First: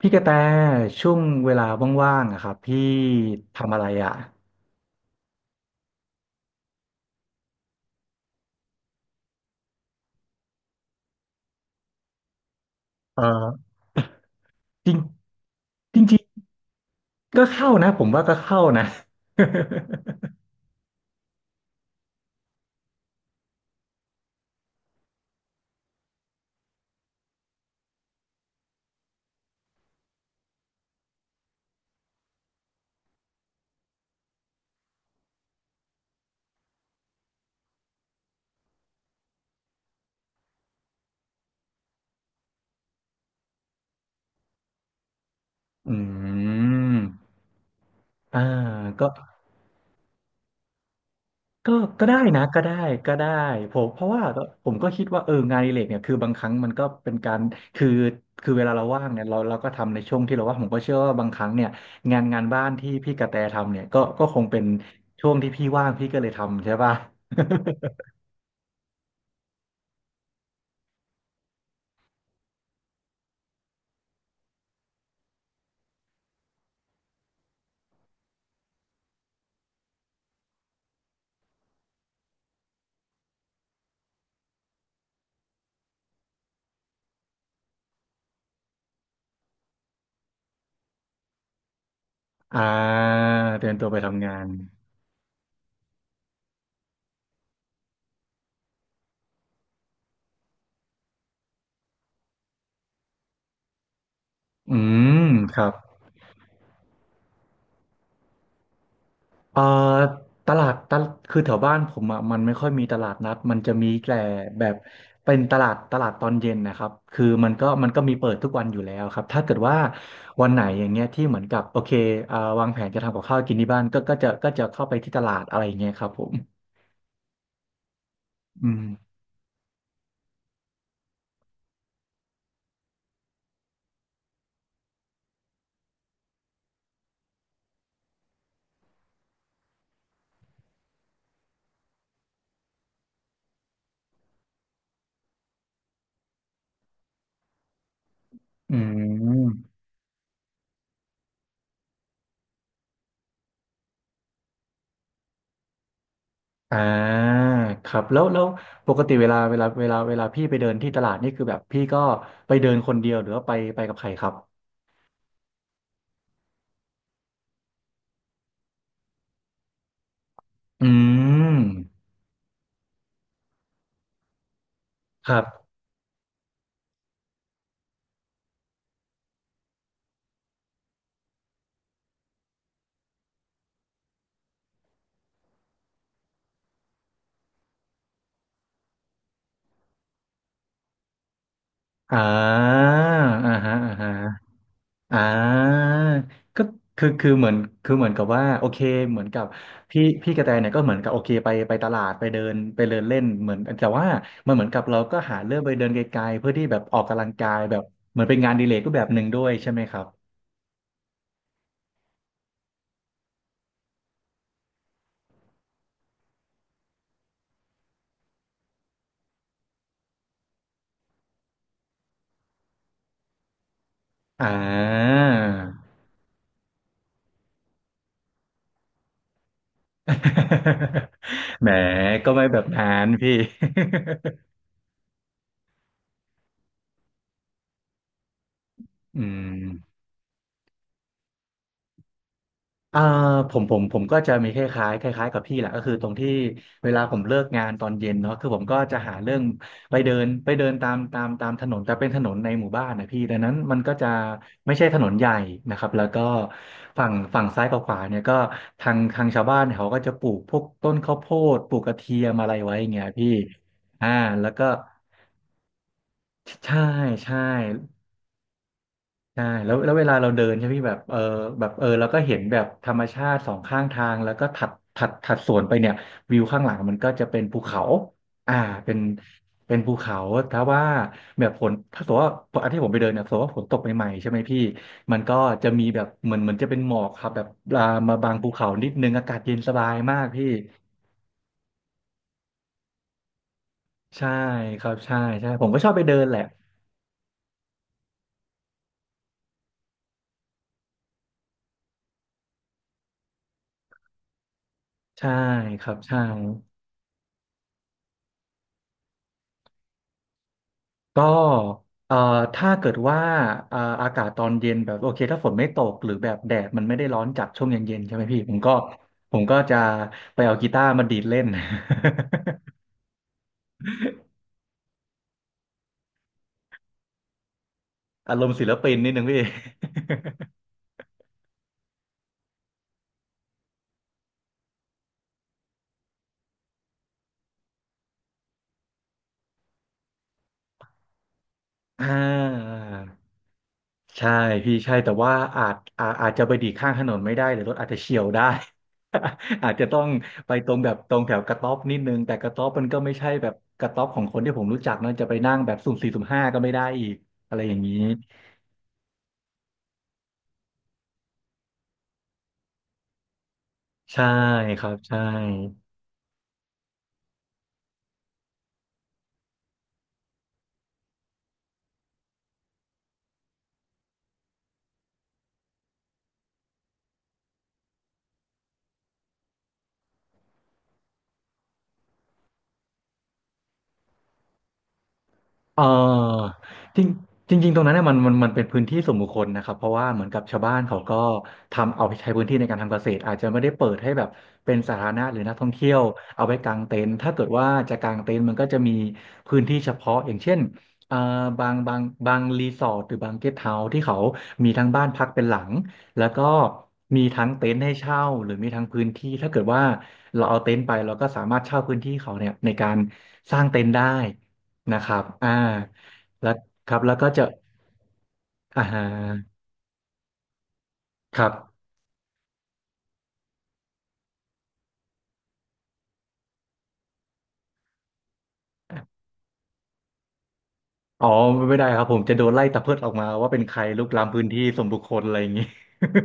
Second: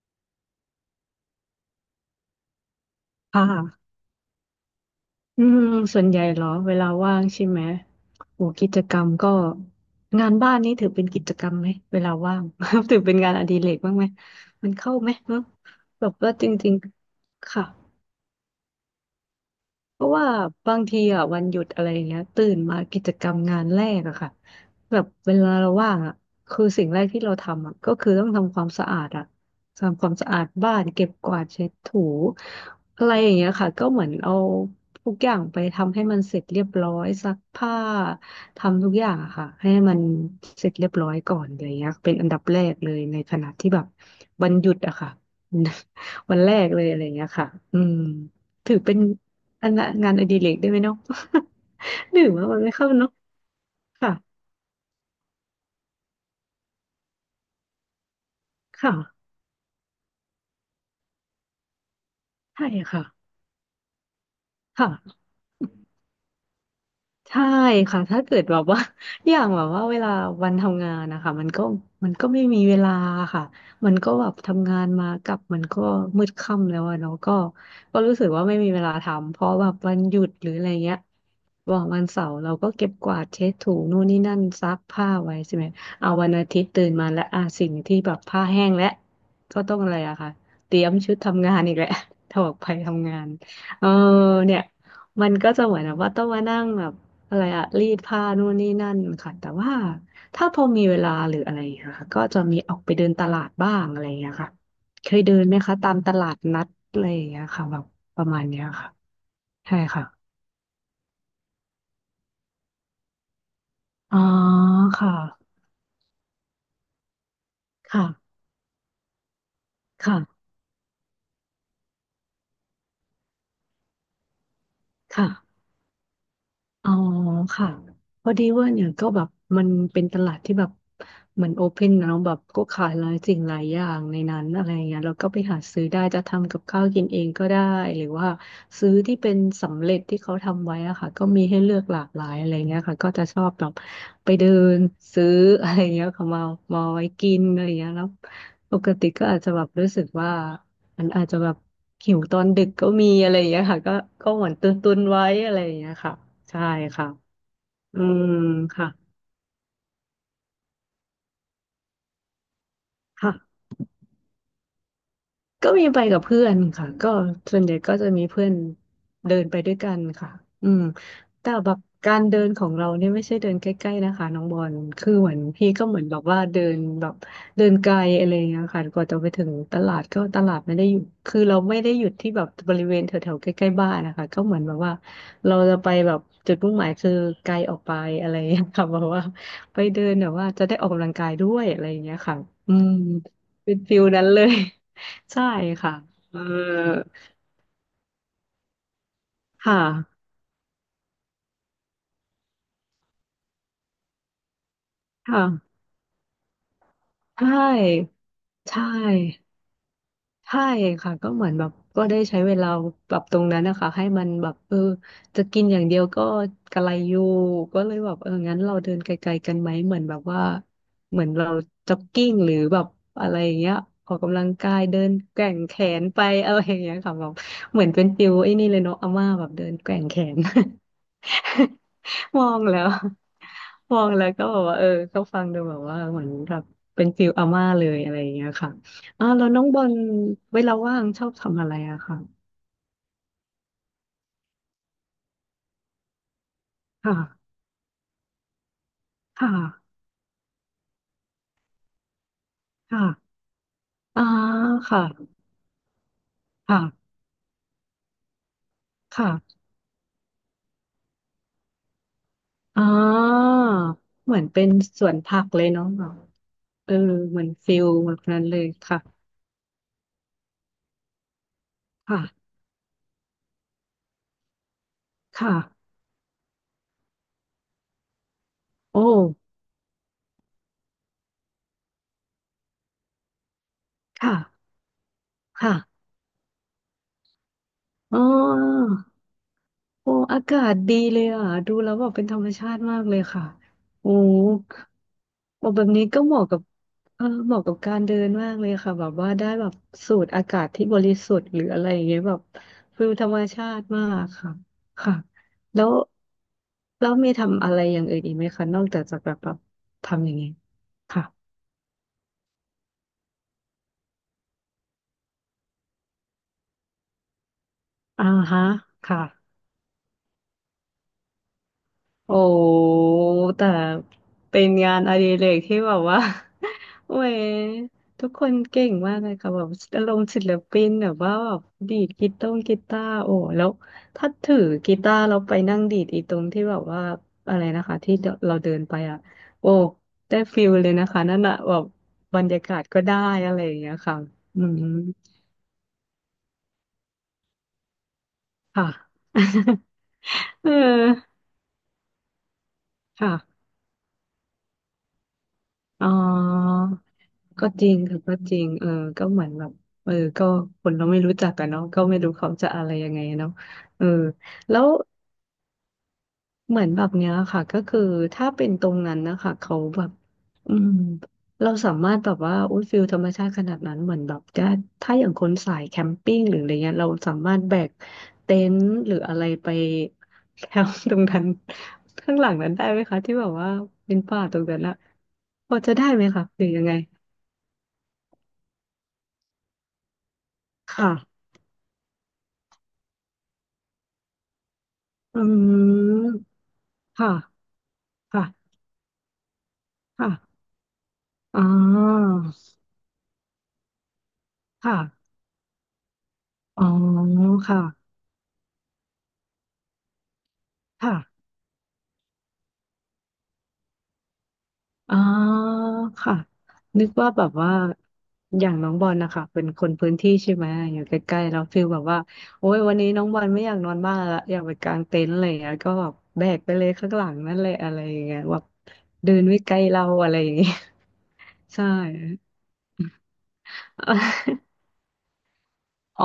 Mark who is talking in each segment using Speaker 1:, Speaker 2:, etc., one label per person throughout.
Speaker 1: พี่กระแตช่วงเวลาว่างๆอะครับพี่ทำอะ
Speaker 2: ค่ะ
Speaker 1: ไรอ่ะ
Speaker 2: อืมส่วนใหญ่เหรอ เวลาว่างใช่ไหมโหกิจกรรมก็งานบ้านนี่ถือเป็นกิจกรรมไหม เวลาว่าง ถือเป็น
Speaker 1: เอ
Speaker 2: งานอดิเร
Speaker 1: อ
Speaker 2: กบ้างไหม มัน
Speaker 1: จ
Speaker 2: เข้า
Speaker 1: ริง
Speaker 2: ไหมเนอะ
Speaker 1: จ
Speaker 2: แบบ
Speaker 1: ริง
Speaker 2: ว่าจริง
Speaker 1: ๆก็
Speaker 2: ๆ ค่ะ
Speaker 1: เข้านะผมว่าก็เข้านะ
Speaker 2: เพราะว่าบางทีอ่ะวันหยุดอะไรอย่างเงี้ยตื่นมากิจกรรมงานแรกอะค่ะแบบเวลาเราว่างอะคือสิ่งแรกที่เราทำอะก็คือต้องทำความสะอาดอะทำความสะอาดบ้านเก็บกวาดเช็ดถูอะไรอย่างเงี้ยค่ะก็เหมือนเอาทุกอย่างไปทำให้มันเสร็จเรียบร้อยซักผ้าทำทุกอย่างอะค่ะให้มันเสร็จเรียบร้อยก่อนอะไรอย่างเงี้ยเป็นอันดับแรกเลยในขณะที่แบบวันหยุดอะค่ะ
Speaker 1: อื
Speaker 2: วันแรกเลยอะ
Speaker 1: ม
Speaker 2: ไรอย่างเงี้ยค่ะอืม
Speaker 1: อ่า
Speaker 2: ถือเป็น
Speaker 1: ก็
Speaker 2: อันละงานอดิเรกได้ไหมเนาะ
Speaker 1: ก็ก็ ได้
Speaker 2: หนึ่ง
Speaker 1: นะ
Speaker 2: ว่ามั
Speaker 1: ก็
Speaker 2: นไม่
Speaker 1: ได้
Speaker 2: เข้าเนาะ
Speaker 1: ก็ได้ผมเพราะ
Speaker 2: ค่ะ
Speaker 1: ว่าผมก็คิดว่าเอองานอดิเรกเนี่ยคือบางครั้งมันก็เป็นการคือคือเวลาเราว่างเนี่
Speaker 2: ค่ะ
Speaker 1: ยเราก็ทำในช่วงที่เราว่างผมก็เชื่อว่าบางครั้งเนี่ยงานบ้า
Speaker 2: ใช่
Speaker 1: นที่
Speaker 2: ค่ะ
Speaker 1: พี่กระแตทำเนี่ยก็คงเป็น
Speaker 2: ค่ะ
Speaker 1: ช่วงที่พี่ว่างพี่ก็เลยทำใช่ป่ะ
Speaker 2: ใช่ค่ะถ้าเกิดแบบว่า อย่างแบบว่าเวลาวันทำงานนะคะมันก็ไม่มีเวลาค่ะมันก็แบบทำงานมากลับมันก็มืดค่ำแล้วอะเนาะก็ก็รู้สึกว่าไม่มีเวลาทำเพราะแบบวันหยุดหรืออะไรเงี้ยบอกวันเสาร์เราก็เก็บกวาดเช็ดถูนู่นนี่นั่นซักผ้าไว้ใช่ไหมเอาวันอาทิตย์ตื่นมาแล้วอ่ะสิ่งที่แบบผ้าแห้งแล้วก็ต้องอะไรอะค่ะเตรียมชุดทำงานอีกแหละ ถอด
Speaker 1: อ่า
Speaker 2: ไปทำงาน
Speaker 1: เตรียม
Speaker 2: เอ
Speaker 1: ตัว
Speaker 2: อ
Speaker 1: ไปทำงาน
Speaker 2: เนี่ยมันก็จะเหมือนแบบว่าต้องมานั่งแบบ อะไรอะรีดผ้านู่นนี่นั่นค่ะ แต่ว่าถ้าพอมีเวลาหรืออะไรอย่างเงี้ยค่ะ ก็จะมีออกไปเดินตลาดบ้างอะไรอย่างเงี้ยค่ะ
Speaker 1: อื
Speaker 2: เคย
Speaker 1: ม
Speaker 2: เดินไหม
Speaker 1: ครับ
Speaker 2: คะตามตลาดนัดอะไรอย่างเงี้ยค่ะแบบประมาณเนี้ยค่ะ
Speaker 1: เอ่อ
Speaker 2: ใช่ค่ะ
Speaker 1: ตลาดตลคือแถวบ้านผมอ่ะมันไม่ค่อยมีตลาดนัดมันจะมีแต่
Speaker 2: อ๋อ
Speaker 1: แบบ
Speaker 2: ค่ะ
Speaker 1: เป็นตลาดตอนเย็นนะครับคือมันก็มีเปิ
Speaker 2: ค่ะ
Speaker 1: ดทุกวันอยู่แล้วครับถ้าเกิดว่า
Speaker 2: ค่ะ
Speaker 1: วันไหนอย่างเงี้ยที่เหมือนกับโอเคเอ่าวางแผนจะทำกับข้าวกินที่บ้านก็จะเข้าไปที่ตลาดอะไร
Speaker 2: ค่ะ
Speaker 1: อย่างเงี้ยครับผม
Speaker 2: อ๋อค่ะพอดี
Speaker 1: อื
Speaker 2: ว่า
Speaker 1: ม
Speaker 2: เนี่ยก็แบบมันเป็นตลาดที่แบบเหมือนโอเพนนะแบบก็ขายหลายสิ่งหลายอย่างในนั้นอะไรเงี้ยเราก็ไปหาซื้อได้จะทำกับข้าวกินเองก็ได้หรือว่าซื้อที่เป็นสำเร็จที่เขาทำไว้อะค่ะก็มีให้เลือกหลากหลายอะไรเงี้ยค่ะก็จะชอบแบบไปเดินซื้ออะไรเงี้ยค่ะมามาไว้กินอะไรเงี้ยแล้ว
Speaker 1: อื
Speaker 2: ปกติก็อา
Speaker 1: ม
Speaker 2: จจะแบบรู้สึกว่า มันอาจจะแบบหิวตอนดึกก็มีอะไรอย่างเงี้ยค่ะก็เหมือนตุนตุนไว้อะไรอย่างเงี้ยค่ะใช่
Speaker 1: อ่
Speaker 2: ค่ะ
Speaker 1: าครั
Speaker 2: อื
Speaker 1: บ แล้
Speaker 2: ม
Speaker 1: วแล้ว
Speaker 2: ค่ะ
Speaker 1: ปกติเวลาพี่ไปเดินที่ตลาดนี่คือแบบพี่ก็ไปเดินคนเดียวหรื
Speaker 2: ค่ะ
Speaker 1: อว่าไปกับใครครับ
Speaker 2: ก็มีไปกับเพื่อนค่ะก็ส่วนใหญ่ก็จะมีเพื่อนเดินไปด้วยกันค่ะอืม
Speaker 1: อื
Speaker 2: แต่
Speaker 1: ม
Speaker 2: แบบการเดินของเราเนี่ยไม่ใช่เดินใกล้ๆนะคะน้องบอลคือเห
Speaker 1: ค
Speaker 2: มือ
Speaker 1: รั
Speaker 2: น
Speaker 1: บ
Speaker 2: พี่ก็เหมือนแบบว่าเดินแบบเดินไกลอะไรอย่างเงี้ยค่ะกว่าจะไปถึงตลาดก็ตลาดไม่ได้อยู่คือเราไม่ได้หยุดที่แบบบริเวณแถวๆใกล้ๆบ้านนะคะก็เหมือนแบบว่าเราจะไปแบบจุดมุ่งหมายคือไกลออกไปอะไรอย่างเงี้ยค่ะแบบว่าไปเดินแบบว่าจะได้ออกกำลังกายด้วยอะไรอย่างเงี้ย
Speaker 1: อ่
Speaker 2: ค่ะอื
Speaker 1: า
Speaker 2: ม
Speaker 1: อ่าฮะ
Speaker 2: เป็น
Speaker 1: อ่า
Speaker 2: ฟิ
Speaker 1: ฮ
Speaker 2: ลนั้นเล
Speaker 1: ะ
Speaker 2: ย
Speaker 1: อ่
Speaker 2: ใช่
Speaker 1: า
Speaker 2: ค่ะเอ
Speaker 1: ก็
Speaker 2: อ
Speaker 1: คือคือเหมือนคือเหมือนกับว่าโอเคเหมือนกับ
Speaker 2: ค่ะ
Speaker 1: พี่กระแตเนี่ยก็เหมือนกับโอเคไปตลาดไปเดินเล่นเหมือนแต่ว่ามันเหมือนกับเราก็หาเรื่องไป
Speaker 2: ค่ะ
Speaker 1: เดินไกลๆเพื่อที่แบบออกกำลัง
Speaker 2: ใช
Speaker 1: กายแบบ
Speaker 2: ่
Speaker 1: เหมือนเป็นงานอดีเลก
Speaker 2: ใช่
Speaker 1: รูปแบบหนึ่งด้วยใช่ไหมครับ
Speaker 2: ใช่ค่ะก็เหมือนแบบก็ได้ใช้เวลาปรับตรงนั้นนะคะให้มันแบบเออจะกินอย่างเดียวก็กระไรอยู่ก็เลยแบบเอองั้นเราเดินไกลๆกันไหมเหมือนแบบว่าเหมือนเราจ็อกกิ้งหรือแบบอะไรอย่างเงี้ยออกกำลัง
Speaker 1: อ่า
Speaker 2: กายเดินแกว่งแขนไปอะไรอย่างเงี้ยค่ะแบบเหมือนเป็นฟิลไอ้นี่เลยเนาะอาม่าแบบเดินแกว่งแขน
Speaker 1: แหม ก็
Speaker 2: ม
Speaker 1: ไม่
Speaker 2: อ
Speaker 1: แบ
Speaker 2: ง
Speaker 1: บ
Speaker 2: แล้
Speaker 1: นั้
Speaker 2: ว
Speaker 1: นพี่
Speaker 2: มองแล้วก็แบบว่าเออก็ฟังดูแบบว่าเหมือนแบบเป็นฟิลอาม่าเลยอะไรอย่างเงี้ยค่ะ
Speaker 1: อื
Speaker 2: อ่าแล้วน้องบอ
Speaker 1: ม
Speaker 2: ลเวลาว่างชอบทำอะไรอะค่ะ
Speaker 1: อ่าผมก็จะมีคล้ายๆคล้ายๆกับพี่แหละก็คือตรงที่เวลาผมเลิก
Speaker 2: ค่ะ
Speaker 1: งานตอนเย็นเนาะคือผมก็จะหาเรื่อ
Speaker 2: ค
Speaker 1: ง
Speaker 2: ่ะ
Speaker 1: ไปเดินไปเดินตามตามตามถนนแต่เป็นถนนในหมู่บ้านนะพี่
Speaker 2: ค่ะ
Speaker 1: ดังนั้นมันก็จะ
Speaker 2: อ่า
Speaker 1: ไม่ใช่ถ
Speaker 2: ค่ะ
Speaker 1: นนใหญ่นะครับแล้วก็ฝั่ง
Speaker 2: ค่ะ
Speaker 1: ฝั่งซ้ายกับขวาเนี่ยก็ทางชาวบ้าน
Speaker 2: ค่ะ
Speaker 1: เนี่ยเขาก็จะปลูกพวกต้นข้าวโพดปลูกกระเทียมอะไรไว้
Speaker 2: อ่
Speaker 1: อย่างเงี้ยพี่
Speaker 2: า
Speaker 1: อ่า
Speaker 2: เหมือน
Speaker 1: แล้ว
Speaker 2: เป็
Speaker 1: ก็
Speaker 2: นสวนผักเลยเนาะแบบ
Speaker 1: ใช่
Speaker 2: เออ
Speaker 1: ใช่
Speaker 2: เหมือนฟิลแบบนั้นเลยค่ะ
Speaker 1: ใช่แล้วแล้วเวลาเราเดินใช่ไหมพี่แบบเออแบบเออเราก็เห็น
Speaker 2: ค่ะ
Speaker 1: แบบธรรมชาติสองข้างทางแล้วก็ถัดส
Speaker 2: ค่ะ
Speaker 1: วนไปเนี่ยวิวข้างหลังมันก็จะเป็นภูเขาอ่าเป็น
Speaker 2: โอ้
Speaker 1: เป็นภูเขาถ้าว่าแบบฝนถ้าสมมติว่าอันที่ผมไปเดินเนี่ยสมมติว่าฝนตกใหม่ๆใช่
Speaker 2: ค่ะ
Speaker 1: ไหมพี่มันก็จะมีแบ
Speaker 2: ค่ะ
Speaker 1: บเหมือนจะเป็นหมอกครับแบบลามา
Speaker 2: อ๋
Speaker 1: บางภูเขา
Speaker 2: อ
Speaker 1: นิดนึงอากาศเย็นสบาย
Speaker 2: โอ้
Speaker 1: มาก
Speaker 2: อา
Speaker 1: พี่
Speaker 2: กาศดีเลยอ่ะดูแล้วแบบเป็นธรรมชาติมากเลยค่ะโอ้
Speaker 1: ใช่ครับใช่ใช่ผ
Speaker 2: โอ้
Speaker 1: มก็
Speaker 2: แบ
Speaker 1: ช
Speaker 2: บ
Speaker 1: อบไป
Speaker 2: นี้
Speaker 1: เดิ
Speaker 2: ก็
Speaker 1: น
Speaker 2: เห
Speaker 1: แหละ
Speaker 2: มาะกับเออเหมาะกับการเดินมากเลยค่ะแบบว่าได้แบบสูดอากาศที่บริสุทธิ์หรืออะไรอย่างเงี้ยแบบฟิลธรรมชาติมากค่ะค่ะ
Speaker 1: ใช่
Speaker 2: แล้
Speaker 1: ค
Speaker 2: ว
Speaker 1: รับใช่
Speaker 2: แล้วมีทำอะไรอย่างอื่นอีกไหมคะนอกจากแบบแบบทำอย่างนี้ย
Speaker 1: ก็
Speaker 2: ค่ะ
Speaker 1: เอ่อถ้าเกิดว่าอากาศตอนเย็นแบบโอเคถ้าฝนไม่ตกหรือแบบแดดมันไม่ได้ร้อนจัดช่วงเย็นๆใช่ไหม
Speaker 2: อ่า
Speaker 1: พี่ผม
Speaker 2: ฮะ
Speaker 1: ก็
Speaker 2: ค่ะ
Speaker 1: ผมก็จะไปเอากีตาร์มาดีดเล่น
Speaker 2: โอ้แต่เป็นงานอดิเรกที่แบบว่า โอ้ยทุก
Speaker 1: อาร
Speaker 2: ค
Speaker 1: ม
Speaker 2: น
Speaker 1: ณ์ศิล
Speaker 2: เก่
Speaker 1: ปิ
Speaker 2: ง
Speaker 1: นนิด
Speaker 2: มาก
Speaker 1: นึง
Speaker 2: เลย
Speaker 1: พี่
Speaker 2: ค่ะแบบอารมณ์ศิลปินแบบว่าแบบดีดกีตาร์โอ้แล้วถ้าถือกีตาร์เราไปนั่งดีดอีตรงที่แบบว่าอะไรนะคะที่เราเดินไปอ่ะโอ้ได้ฟิลเลยนะคะนั่นอะแบบ
Speaker 1: อ่
Speaker 2: บรรยากา
Speaker 1: า
Speaker 2: ศก็ได้อะไรอย่างเงี้ยค่ะ
Speaker 1: ใช่
Speaker 2: อื
Speaker 1: พี่
Speaker 2: ม
Speaker 1: ใช่แต่ว่าอาจจะไปดีดข้างถนนไม่ได้หรือรถอาจจะเฉี่ยวได้
Speaker 2: ค่ะ
Speaker 1: อาจจะต้องไป
Speaker 2: เอ
Speaker 1: ต
Speaker 2: อ
Speaker 1: รงแบบตรงแถวกระต๊อบนิดนึงแต่กระต๊อบมันก็ไม่ใช่แบบ
Speaker 2: ค่ะ
Speaker 1: กระต๊อบของคนที่ผมรู้จักเนอะจะไปนั่งแบบสุ่ม
Speaker 2: อ๋
Speaker 1: สี่
Speaker 2: อ
Speaker 1: สุ่มห้าก็ไม่ได้อีกอะไร
Speaker 2: ก็
Speaker 1: อย่าง
Speaker 2: จริ
Speaker 1: นี้
Speaker 2: งค่ะก็จริงเออก็เหมือนแบบเออก็คนเราไม่รู้จักกันเนาะก็ไม่รู้เขาจะอะไรยังไงเนาะเออ
Speaker 1: ใช่
Speaker 2: แล้
Speaker 1: ค
Speaker 2: ว
Speaker 1: รับใช่
Speaker 2: เหมือนแบบเนี้ยค่ะก็คือถ้าเป็นตรงนั้นนะคะเขาแบบอืมเราสามารถแบบว่าอุ้ยฟิลธรรมชาติขนาดนั้นเหมือนแบบถ้าอย่างคนสายแคมปิ้งหรืออะไรเงี้ยเราสามารถแบกเต็นท์หรืออะไรไปแคมป์ตรงนั้น ข้างหลังนั้นได้ไหมคะที่แบบว่าเป็นป่าตรงนั้นอะพอ
Speaker 1: เ
Speaker 2: จะได้ไหมคะ
Speaker 1: ออ
Speaker 2: หรือยังไง
Speaker 1: จริงจริงๆตรงนั้นเนี่ยมันเป็นพื้นที่ส่วนบุคคลนะครับเพราะว่าเหมือนกับชาวบ้าน
Speaker 2: ค
Speaker 1: เขาก็
Speaker 2: ่ะ
Speaker 1: ทำเอาไปใช้พื้นที่ในการทำเกษตรอาจจะไม่ได้เปิดให้แบบเป็นสาธารณะหรื
Speaker 2: อื
Speaker 1: อนักท่องเที่ยวเอา
Speaker 2: ม
Speaker 1: ไปกางเต็นท์ถ้าเกิด
Speaker 2: ค่ะ
Speaker 1: ว่าจะกางเต็น
Speaker 2: ค่ะ
Speaker 1: ท์มันก็จะมีพื้นที่เฉพาะอ
Speaker 2: ค่ะ
Speaker 1: ย่างเช่นเอ่อ
Speaker 2: อ๋อ
Speaker 1: บางบางบางรีสอร์ทหรือบางเกสต์เฮาส์ที่เขามีทั้งบ้านพัก
Speaker 2: ค่ะ
Speaker 1: เป็นหลังแล้วก็
Speaker 2: อ๋อ
Speaker 1: มีทั้งเต็น
Speaker 2: ค่ะ
Speaker 1: ท์ให้เช่าหรือมีทั้งพื้นที่ถ้าเกิดว่าเราเอาเต็นท์ไปเรา
Speaker 2: ค่ะ
Speaker 1: ก็สามารถเช่าพื้นที่เขาเนี่ยในการสร้างเต็นท์ได้ นะค
Speaker 2: อ๋
Speaker 1: รั
Speaker 2: อ
Speaker 1: บอ่า
Speaker 2: ค่ะ
Speaker 1: แล้วครับ
Speaker 2: นึก
Speaker 1: แล้วก็
Speaker 2: ว่าแบ
Speaker 1: จะ
Speaker 2: บว่าอย่าง
Speaker 1: อ่า
Speaker 2: น้อง
Speaker 1: ฮะ
Speaker 2: บอลนะคะเป็นคนพื้นที่ใช่ไหมอยู่ใก
Speaker 1: ค
Speaker 2: ล้
Speaker 1: รั
Speaker 2: ๆแล้วฟี
Speaker 1: บ
Speaker 2: ลแบบว่าโอ้ยวันนี้น้องบอลไม่อยากนอนบ้านละอยากไปกางเต็นท์อะไรอย่างเงี้ยก็แบบแบกไปเลยข้างหลังนั่นแหละอะไรอย่างเงี้ยแบบเดินไม่ไกลเราอะไรอย่างเงี้ย
Speaker 1: อ๋อ ไม่
Speaker 2: ใช่
Speaker 1: ได้ครับผมจะโดนไล่ตะเพิดออกมาว่าเป็นใครลุกล้ำพื้นที่ส่วนบุคคลอะไรอย่างนี้
Speaker 2: อ๋อ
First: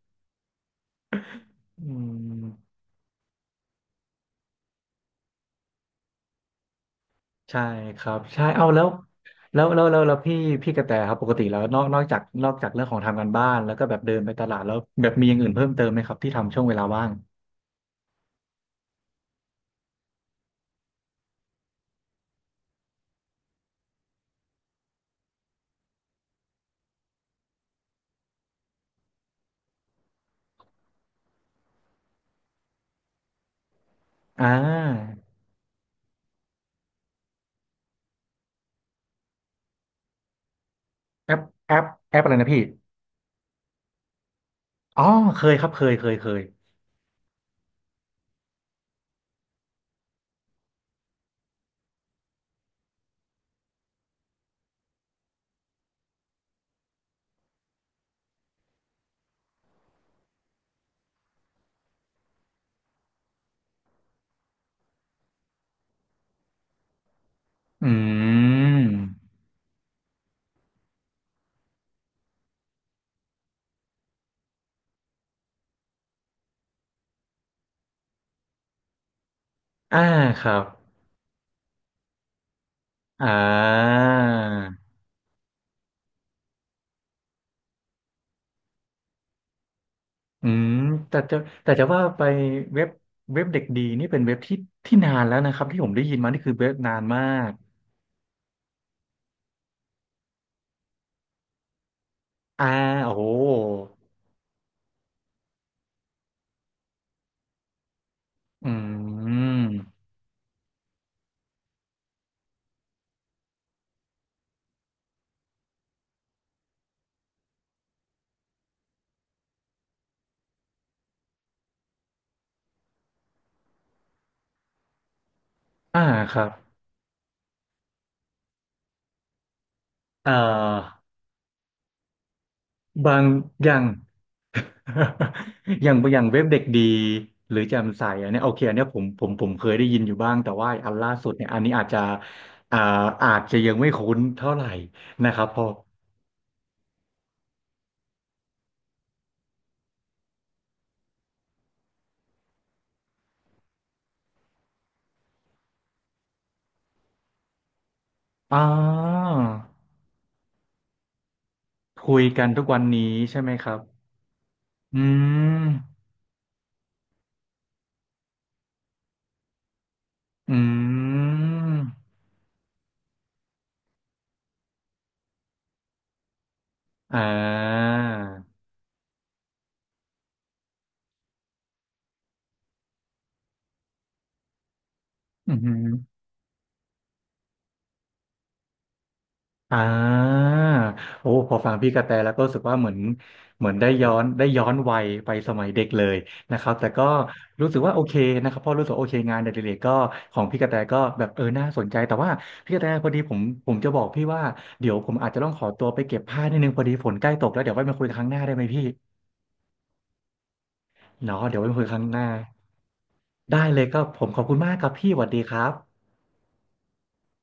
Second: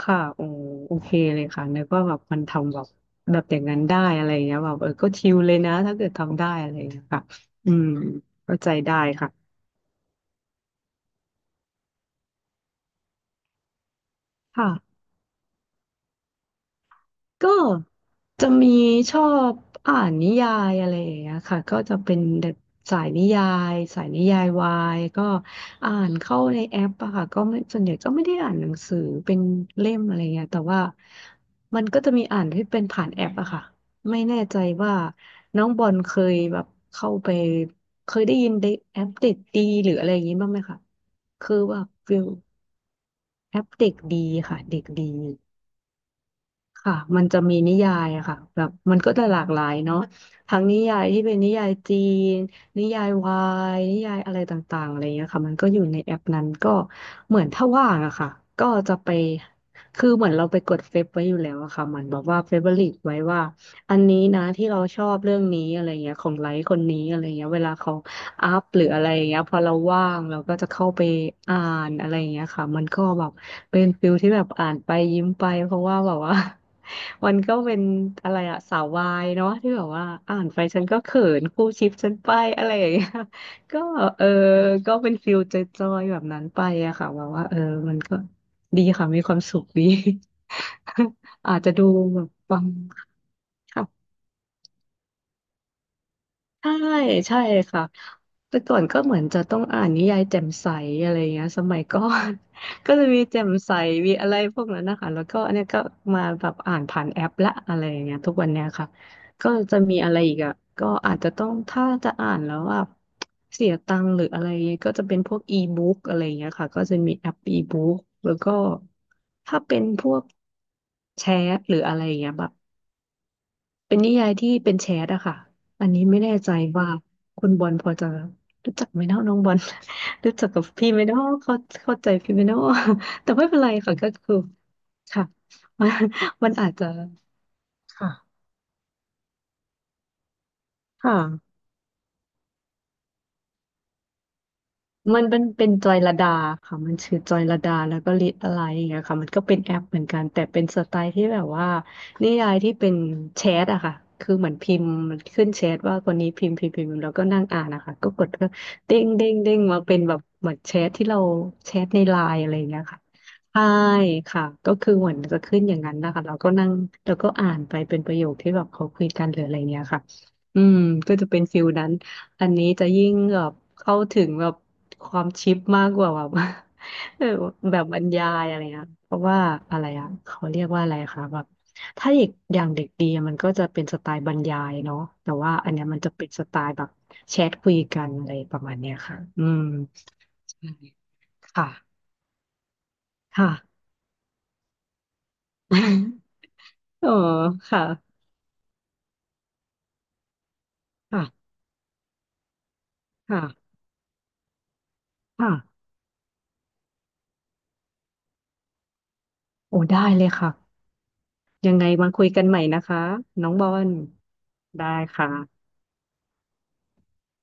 Speaker 2: ค่ะโอ้โอเคเลยค่ะ นึ
Speaker 1: อื
Speaker 2: กว่าแบบมัน
Speaker 1: ม
Speaker 2: ทำแบบแบบอย่างนั้นได้อะไรเงี้ยแบบเออก็ชิลเลยนะถ้าเกิดทำได้อะไรเงี้ยค่ะ
Speaker 1: ใช่
Speaker 2: อืม
Speaker 1: ครับ ใช่
Speaker 2: เข้า
Speaker 1: เอา
Speaker 2: ใจ
Speaker 1: แล้ว
Speaker 2: ได้ค่ะ
Speaker 1: แล้วพี่กระแตครับปกติแล้วนอกจากเรื่องของทำการบ้านแล้วก็แบบเดินไปตลาด
Speaker 2: ค่ะ
Speaker 1: แล้วแบบมีอย่างอื่นเพิ่มเติมไหมครับที่ทำช่วงเวลาว่าง
Speaker 2: ก็จะมีชอบอ่านนิยายอะไรอย่างเงี้ยค่ะก็จะเป็นแบบสายนิยายสายนิยายวายก็อ่านเข้าในแอปอะค่ะก็ไม่ส่วนใหญ่ก็ไม่ได้อ่านหนังสือเป็นเล่มอะไรเงี้ยแต่ว่ามันก็จะมีอ่านที่เป็นผ่านแอปอะค่ะไม่แน่
Speaker 1: อ่า
Speaker 2: ใจว่าน้องบอลเคยแบบเข้าไปเคยได้ยินเด็กแอปเด็กดีหรืออะไรอย่างงี้บ้างไหมคะ
Speaker 1: แอป
Speaker 2: คือ
Speaker 1: แอ
Speaker 2: ว่า
Speaker 1: ปแอ
Speaker 2: ฟิ
Speaker 1: ป
Speaker 2: ล
Speaker 1: อะไรนะพี่
Speaker 2: แอปเด็กดีค่ะเด็ก
Speaker 1: อ๋อ
Speaker 2: ดี
Speaker 1: เคยครับเคยเคย
Speaker 2: ค่ะมันจะมีนิยายอะค่ะแบบมันก็จะหลากหลายเนาะทั้งนิยายที่เป็นนิยายจีนนิยายวายนิยายอะไรต่างๆอะไรเงี้ยค่ะมันก็อยู่ในแอปนั้นก็เหมือนถ้าว่างอะค่ะก็จะไปคือเหมือนเราไปกดเฟซไว้อยู่แล้วอะค่ะเหมือนแบบว่าเฟเวอริตไว้ว่า อันนี้นะที่เราชอบเรื่องนี้อะไรเงี้ยของไลค์คนนี้อะไรเงี้ยเวลา
Speaker 1: อื
Speaker 2: เขาอัพหรืออะไร
Speaker 1: ม
Speaker 2: เงี้ยพอเราว่างเราก็จะเข้าไปอ่านอะไรเงี้ยค่ะมันก็แบบเป็นฟิลที่แบบอ่านไปยิ้มไปเพราะว่าแบบว่า มันก็เป็นอะไรอะสาววายเนาะที่แบบ
Speaker 1: อ่า
Speaker 2: ว่าอ่า
Speaker 1: ค
Speaker 2: น
Speaker 1: รั
Speaker 2: ไป
Speaker 1: บ
Speaker 2: ฉันก็เขินคู่ชิปฉันไปอะไรอย่างเงี้ย
Speaker 1: อ่
Speaker 2: ก็
Speaker 1: า
Speaker 2: เออก็เป็นฟิลจอยๆแบบนั้นไปอะค่ะแบบว่าเออมันก็ดีค่ะมีความสุขดี
Speaker 1: อืมแต่จะ
Speaker 2: อาจ
Speaker 1: แต่
Speaker 2: จะดู
Speaker 1: จะว่า
Speaker 2: แบ
Speaker 1: ไป
Speaker 2: บฟัง
Speaker 1: เว็บเว็บเด็กดี
Speaker 2: ค่ะ
Speaker 1: นี่เป็นเว็บที่ที่นานแล้วนะครับที่ผมได้ยินมานี่คือเว็
Speaker 2: ใช่
Speaker 1: บนานมา
Speaker 2: ใช่
Speaker 1: ก
Speaker 2: ค่ะแต่ก่อนก็เหมือนจะต้องอ่านนิยายแจ่มใสอะไรเงี้ยสมัยก่อน
Speaker 1: อ่า
Speaker 2: ก็จะ
Speaker 1: โอ้
Speaker 2: มี
Speaker 1: โห
Speaker 2: แจ่มใสมีอะไรพวกนั้นนะคะแล้วก็อันเนี้ยก็มาแบบอ่านผ่านแอปละอะไรอย่างเงี้ยทุกวันเนี้
Speaker 1: อื
Speaker 2: ยค่ะก็จะมี
Speaker 1: ม
Speaker 2: อะไรอีกอ่ะก็อาจจะต้องถ้าจะอ่านแล้วอ่ะเสียตังค์หรืออะไรเงี้ยก็จะเป็นพวกอีบุ๊กอะไรเงี้ยค่ะก็จะมีแอปอีบุ๊กแล้วก็ถ้าเป็นพวกแชทหรืออะไรเงี้ยแบบ เป็นนิยายที่เป็นแชทอะค่ะ อัน
Speaker 1: อ่า
Speaker 2: นี้ไม่แน่
Speaker 1: ครับ
Speaker 2: ใจว่าคุณบอลพอจะรู้จักไหมเนาะน้องบอล
Speaker 1: เอ่
Speaker 2: รู้จักกับพี่ไห
Speaker 1: อ
Speaker 2: มเนาะเข้าเข้าใจพี่ไหมเนาะ
Speaker 1: บา ง
Speaker 2: แต่ไม่เป็น
Speaker 1: อ
Speaker 2: ไร
Speaker 1: ย่าง
Speaker 2: ค่ะก็คือค่ะ มั
Speaker 1: อ
Speaker 2: น
Speaker 1: ย่างอย่างเว็บ
Speaker 2: มัน
Speaker 1: เด็ก
Speaker 2: อาจ
Speaker 1: ดี
Speaker 2: จะ
Speaker 1: หรือแจ่มใสอัน
Speaker 2: ค่ะ
Speaker 1: เนี้ยโอเคอันเนี้ยผมเคยได้ยินอยู่บ้างแต่ว่าอัน
Speaker 2: ค
Speaker 1: ล่าสุดเนี่ย
Speaker 2: ่ะ
Speaker 1: อันนี้อาจจะอ่าอาจจะยังไม่คุ้นเท่าไหร่
Speaker 2: มัน
Speaker 1: นะค
Speaker 2: เป็น
Speaker 1: รับพอ
Speaker 2: เป็นจอยลดาค่ะมันชื่อจอยลดาแล้วก็ลิตอะไรอย่างเงี้ยค่ะมันก็เป็นแอปเหมือนกันแต่เป็นสไตล์ที่แบบว่านิยายที่เป็นแชทอะค่ะคือเหมือนพิมพ์มันขึ้นแชทว่าคนนี้พิมพ์พิมพ์แล้วก็นั่งอ่านนะคะก็กดก็
Speaker 1: อ่า
Speaker 2: เด้งเด้งมาเป็นแบบเหมือนแชทที่เราแชทในไล
Speaker 1: คุย
Speaker 2: น์
Speaker 1: กัน
Speaker 2: อะไรอ
Speaker 1: ทุก
Speaker 2: ย่าง
Speaker 1: วั
Speaker 2: เงี้
Speaker 1: น
Speaker 2: ยค่ะ
Speaker 1: นี้ใช่ไหม
Speaker 2: ใช่
Speaker 1: ครับ
Speaker 2: ค่ะก็คือ
Speaker 1: อื
Speaker 2: เหมือนจะขึ้
Speaker 1: ม
Speaker 2: นอย่างนั้นนะคะเราก็นั่งแล้วก็อ่านไปเป็นประโยคที่แบบเขาคุยกันหรืออะไรเงี้ยค่ะ
Speaker 1: อื
Speaker 2: อืมก็จะเป็นฟิล
Speaker 1: ม
Speaker 2: นั้น อันนี้จะยิ่งแบบเข้าถึงแบบความชิปมากกว่าแบบ
Speaker 1: อ่
Speaker 2: เออแบบ
Speaker 1: า
Speaker 2: บรรยายอะไรนะเพราะว่าอะไรอ่ะเขาเรียกว่าอะไรคะแบบถ้าเด็กอย่างเด็กดีอะมันก็จะเป็นสไตล์บรรยายเนาะแต่
Speaker 1: อื
Speaker 2: ว่า
Speaker 1: มอ
Speaker 2: อั
Speaker 1: หื
Speaker 2: น
Speaker 1: อ
Speaker 2: เนี้ยมันจะเป็นสไตล์แบบแชทคุยกันอะไรประมาณเนี้ยค่ะอืม
Speaker 1: อ่า
Speaker 2: ใช่
Speaker 1: โอ้พอ
Speaker 2: ค่ะ
Speaker 1: ฟังพี่กระแตแล้วก็รู้สึกว่าเหมือน
Speaker 2: ค่ะ
Speaker 1: เหมือนได้ย้อนย้อนวัยไปสมัยเด็กเลยนะครับแต่ ก็
Speaker 2: เออ
Speaker 1: รู้สึก
Speaker 2: ค่ะ
Speaker 1: ว่าโอเคนะครับเพราะรู้สึกว่าโอเคงานอดิเรกก็ของพี่กระแตก็แบบเออ
Speaker 2: ค่ะ
Speaker 1: น่าสนใจแต่ว่าพี่กระแตพอดีผม
Speaker 2: ค่ะ
Speaker 1: ผมจะบอกพี่ว่าเดี๋ยวผมอาจจะต้องขอตั
Speaker 2: ค่ะ
Speaker 1: วไปเก็บผ้านิดนึงพอดีฝนใกล้ตกแล้วเดี๋ยวไว้มาคุยครั้งหน้าได้ไหมพี่
Speaker 2: โอ้ได้เลยค่ะ
Speaker 1: เนาะเดี๋ยวไว้
Speaker 2: ยั
Speaker 1: มา
Speaker 2: ง
Speaker 1: คุ
Speaker 2: ไง
Speaker 1: ยครั้ง
Speaker 2: มา
Speaker 1: ห
Speaker 2: คุ
Speaker 1: น้า
Speaker 2: ยกันใหม่นะคะน้อง
Speaker 1: ได้
Speaker 2: บอ
Speaker 1: เลย
Speaker 2: ล
Speaker 1: ก็ผมขอบคุณมากค
Speaker 2: ได้
Speaker 1: รับพี่หวัด
Speaker 2: ค่ะ
Speaker 1: ดีครับ